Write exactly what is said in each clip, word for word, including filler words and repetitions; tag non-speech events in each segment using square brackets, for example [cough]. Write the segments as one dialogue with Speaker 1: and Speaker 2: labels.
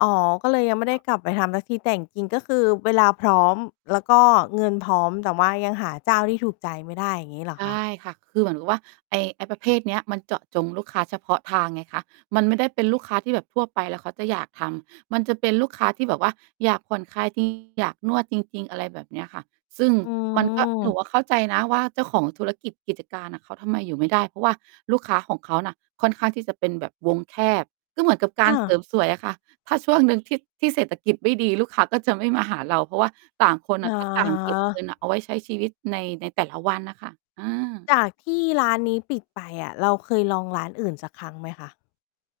Speaker 1: อ๋อ ก็เลยยังไม่ได
Speaker 2: ค
Speaker 1: ้
Speaker 2: ่ะ
Speaker 1: กลับไปทำสักที แต่จริง ๆ ก็คือเวลาพร้อม แล้วก็เงินพร้อม แต่ว่ายังหาเจ้าที่ถูกใจไม่ได้ อย่างงี้เหรอ
Speaker 2: ใช่
Speaker 1: คะ?
Speaker 2: ค่ะ คือเหมือนกับว่า ไอ้ ไอ้ประเภทเนี้ยมันเจาะจงลูกค้าเฉพาะทางไงคะ มันไม่ได้เป็นลูกค้าที่แบบทั่วไป แล้วเขาจะอยากทำ มันจะเป็นลูกค้าที่แบบว่า อยากผ่อนคลาย จริง อยากนวดจริง ๆ อะไรแบบเนี้ยค่ะ ซึ่ง
Speaker 1: อ๋
Speaker 2: มันก็ หนู
Speaker 1: อ
Speaker 2: อะเข้าใจนะว่า เจ้าของธุรกิจกิจการอะเขาทำไมอยู่ไม่ได้ เพราะว่าลูกค้าของเขาน่ะค่อนข้างที่จะเป็นแบบวงแคบ ก็เหมือนกับกา
Speaker 1: อ
Speaker 2: รเสร
Speaker 1: า
Speaker 2: ิมสวยอะค่ะ ถ้าช่วงหนึ่ง ที่ ที่เศรษฐกิจไม่ดี ลูกค้าก็จะไม่มาหาเรา เพราะว่าต่างคน
Speaker 1: อ
Speaker 2: อ
Speaker 1: ะฮ
Speaker 2: ะ ก็ต่างเก็บเงิ
Speaker 1: ะ
Speaker 2: นเอาไว้ใช้ชีวิต ใน ในแต่ละวันน่ะค่ะ เออ
Speaker 1: จากที่ร้านนี้ปิดไปอะ เราเคยลองร้านอื่นสักครั้งไหมคะ?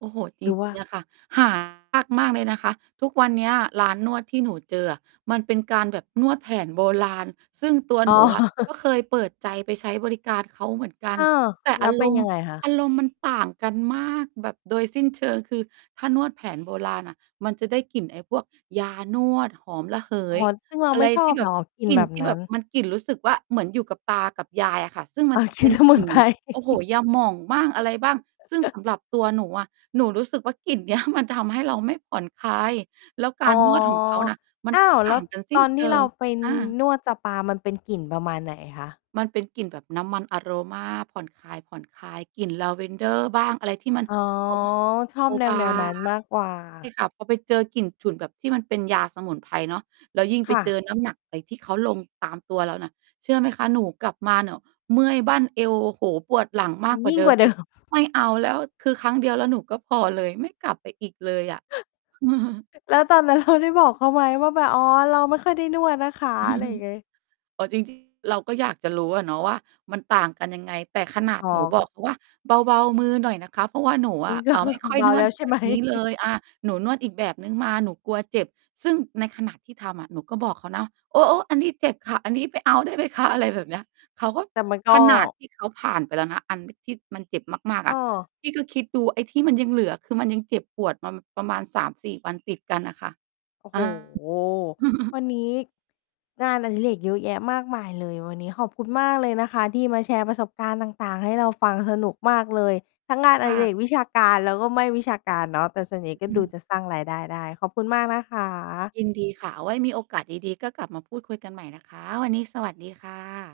Speaker 2: โอ้โฮ จ
Speaker 1: ห
Speaker 2: ร
Speaker 1: รือว่
Speaker 2: ิ
Speaker 1: า
Speaker 2: ง ๆ อะค่ะ หา ยากมากเลยนะคะ ทุกวันเนี้ยร้านนวดที่หนูเจออะ มันเป็นการแบบนวดแผนโบราณ ซึ่งตัว
Speaker 1: อ๋
Speaker 2: ห
Speaker 1: อ
Speaker 2: นูอะ ก
Speaker 1: [chuckles]
Speaker 2: ็เคยเปิดใจไปใช้บริการเขาเหมือนกั
Speaker 1: เ
Speaker 2: น
Speaker 1: ออ
Speaker 2: แต่
Speaker 1: แล
Speaker 2: อ
Speaker 1: ้
Speaker 2: า
Speaker 1: วเป
Speaker 2: ร
Speaker 1: ็น
Speaker 2: มณ
Speaker 1: ยั
Speaker 2: ์
Speaker 1: งไงคะ?
Speaker 2: อารมณ์มันต่างกันมากแบบโดยสิ้นเชิง คือถ้านวดแผนโบราณอะ มันจะได้กลิ่นไอ้พวกยานวด หอมระเห
Speaker 1: อ๋อ
Speaker 2: ย
Speaker 1: ซึ่งเรา
Speaker 2: อะ
Speaker 1: ไ
Speaker 2: ไ
Speaker 1: ม
Speaker 2: ร
Speaker 1: ่ชอ
Speaker 2: ที่
Speaker 1: บ
Speaker 2: แบ
Speaker 1: เหร
Speaker 2: บ
Speaker 1: อ กลิ่
Speaker 2: ก
Speaker 1: น
Speaker 2: ลิ่
Speaker 1: แ
Speaker 2: น
Speaker 1: บบ
Speaker 2: ที่
Speaker 1: น
Speaker 2: แบ
Speaker 1: ั้น?
Speaker 2: บ มันกลิ่นรู้สึกว่า เหมือนอยู่กับตากับยายอะค่ะ ซึ่งม
Speaker 1: อ
Speaker 2: ัน
Speaker 1: า
Speaker 2: จะ
Speaker 1: ก
Speaker 2: เ
Speaker 1: ล
Speaker 2: ป
Speaker 1: ิ่
Speaker 2: ็
Speaker 1: น
Speaker 2: น
Speaker 1: สม
Speaker 2: ก
Speaker 1: ุ
Speaker 2: ลิ
Speaker 1: น
Speaker 2: ่น
Speaker 1: ไ
Speaker 2: เ
Speaker 1: พ
Speaker 2: หมือ
Speaker 1: ร
Speaker 2: น โอ้โฮ
Speaker 1: [chuckles]
Speaker 2: ยาหม่องบ้าง อะไรบ้าง ซึ่งส
Speaker 1: [chuckles]
Speaker 2: ำหรับตัวหนูอะ หนูรู้สึกว่ากลิ่น เนี้ย มันทำให้เราไม่ผ่อนคลาย แล้วก
Speaker 1: อ๋
Speaker 2: า
Speaker 1: อ
Speaker 2: รนวดของเขาน่ะ มัน
Speaker 1: อ้า
Speaker 2: ก็
Speaker 1: ว
Speaker 2: ต
Speaker 1: แล
Speaker 2: ่
Speaker 1: ้
Speaker 2: า
Speaker 1: ว
Speaker 2: งกันส
Speaker 1: ต
Speaker 2: ิ้
Speaker 1: อ
Speaker 2: น
Speaker 1: น
Speaker 2: เช
Speaker 1: ที่
Speaker 2: ิ
Speaker 1: เรา
Speaker 2: ง
Speaker 1: ไป
Speaker 2: อา
Speaker 1: นวดสปา มันเป็นกลิ่นประมาณไหนอะคะ?
Speaker 2: มัน เป็นกลิ่นแบบน้ำมันอะโรมา ผ่อนคลาย ๆ กลิ่นลาเวนเดอร์บ้าง อะไรที่มัน
Speaker 1: อ๋อ
Speaker 2: หอม
Speaker 1: ชอ
Speaker 2: เบ
Speaker 1: บ
Speaker 2: า
Speaker 1: แ
Speaker 2: บา
Speaker 1: นว ๆ นั
Speaker 2: ง
Speaker 1: ้นมากกว่า
Speaker 2: ใช่ค่ะ พอไปเจอกลิ่นฉุนแบบที่มันเป็นยาสมุนไพรเนาะ แล้วยิ่ง
Speaker 1: ค
Speaker 2: ไป
Speaker 1: ่
Speaker 2: เจ
Speaker 1: ะ
Speaker 2: อน้ำหนักไปที่เขาลงตามตัวเราน่ะ เชื่อไหมคะ? หนูกลับมาน่ะ เมื่อยบั้นเอว โอ้โฮ ปวดหลังม
Speaker 1: มั
Speaker 2: าก
Speaker 1: น
Speaker 2: กว
Speaker 1: ย
Speaker 2: ่า
Speaker 1: ิ่ง
Speaker 2: เดิ
Speaker 1: กว่
Speaker 2: ม
Speaker 1: า เด
Speaker 2: อี
Speaker 1: ิ
Speaker 2: ก
Speaker 1: ม
Speaker 2: ไม่เอาแล้ว คือครั้งเดียว แล้วหนูก็พอเลย ไม่กลับไปอีกเลยอะ [chuckles]
Speaker 1: [chuckles] แล้วตอนนั้น เรา ได้บอกเขาไหมว่า แบบ "อ๋อ เราไม่ค่อยได้นวดนะคะ" อะไรอย่าง
Speaker 2: [chuckles]
Speaker 1: ไง
Speaker 2: อ๋อ จริง จริง เราก็อยากจะรู้อะเนาะว่า มันต่างกันยังไง แต่ขนา
Speaker 1: อ
Speaker 2: ด
Speaker 1: ๋อ
Speaker 2: หนูบอกเขาว่าเบา ๆ มือหน่อยนะคะ เพราะว่าหนูอ
Speaker 1: นี่
Speaker 2: ะ
Speaker 1: ก็
Speaker 2: อา
Speaker 1: คื
Speaker 2: ไ
Speaker 1: อ
Speaker 2: ม่
Speaker 1: ค
Speaker 2: ค
Speaker 1: ง
Speaker 2: ่อย
Speaker 1: เบา
Speaker 2: นว
Speaker 1: แล
Speaker 2: ด
Speaker 1: ้วใช
Speaker 2: แ
Speaker 1: ่
Speaker 2: บ
Speaker 1: ไห
Speaker 2: บ
Speaker 1: ม?
Speaker 2: นี้เล
Speaker 1: [chuckles]
Speaker 2: ย อา หนูนวดอีกแบบหนึ่งมา หนูกลัวเจ็บ ซึ่งในขณะที่ทำอะ หนูก็บอกเขานะ "โอ๊ะ ๆ อันนี้เจ็บค่ะ อันนี้ไม่เอาได้ไหมคะ?" อะไรแบบเนี้ย เขาก็
Speaker 1: แต่มันก็
Speaker 2: ขนาดที่เขาผ่านไปแล้วนะ อันที่ที่มันเจ็บมาก ๆ
Speaker 1: อ
Speaker 2: อ
Speaker 1: ้
Speaker 2: ะ
Speaker 1: อ
Speaker 2: พี่ก็คิดดูไอ้ที่มันยังเหลือ คือมันยังเจ็บปวดมาประมาณ สามสี่ วันติดกันน่ะค่ะ
Speaker 1: โอ้
Speaker 2: อ
Speaker 1: โฮ
Speaker 2: า
Speaker 1: ว
Speaker 2: [chuckles]
Speaker 1: ันนี้งานอดิเรกเยอะแยะมากมายเลย วันนี้ขอบคุณมากเลยนะคะที่มาแชร์ประสบการณ์ต่าง ๆ ให้เราฟัง สนุกมากเลย ทั้งงาน
Speaker 2: ค
Speaker 1: อ
Speaker 2: ่
Speaker 1: ดิเร
Speaker 2: ะ
Speaker 1: กวิชาการ แล้วก็ไม่วิชาการเนาะ แต่ส่วนใหญ่ก็
Speaker 2: อื
Speaker 1: ดู
Speaker 2: ม
Speaker 1: จะสร้างรายได้ได้ ขอบคุณมากนะคะ
Speaker 2: ยินดีค่ะ เอาไว้มีโอกาสดี ๆ ก็กลับมาพูดคุยกันใหม่นะคะ วันนี้สวัสดีค่ะ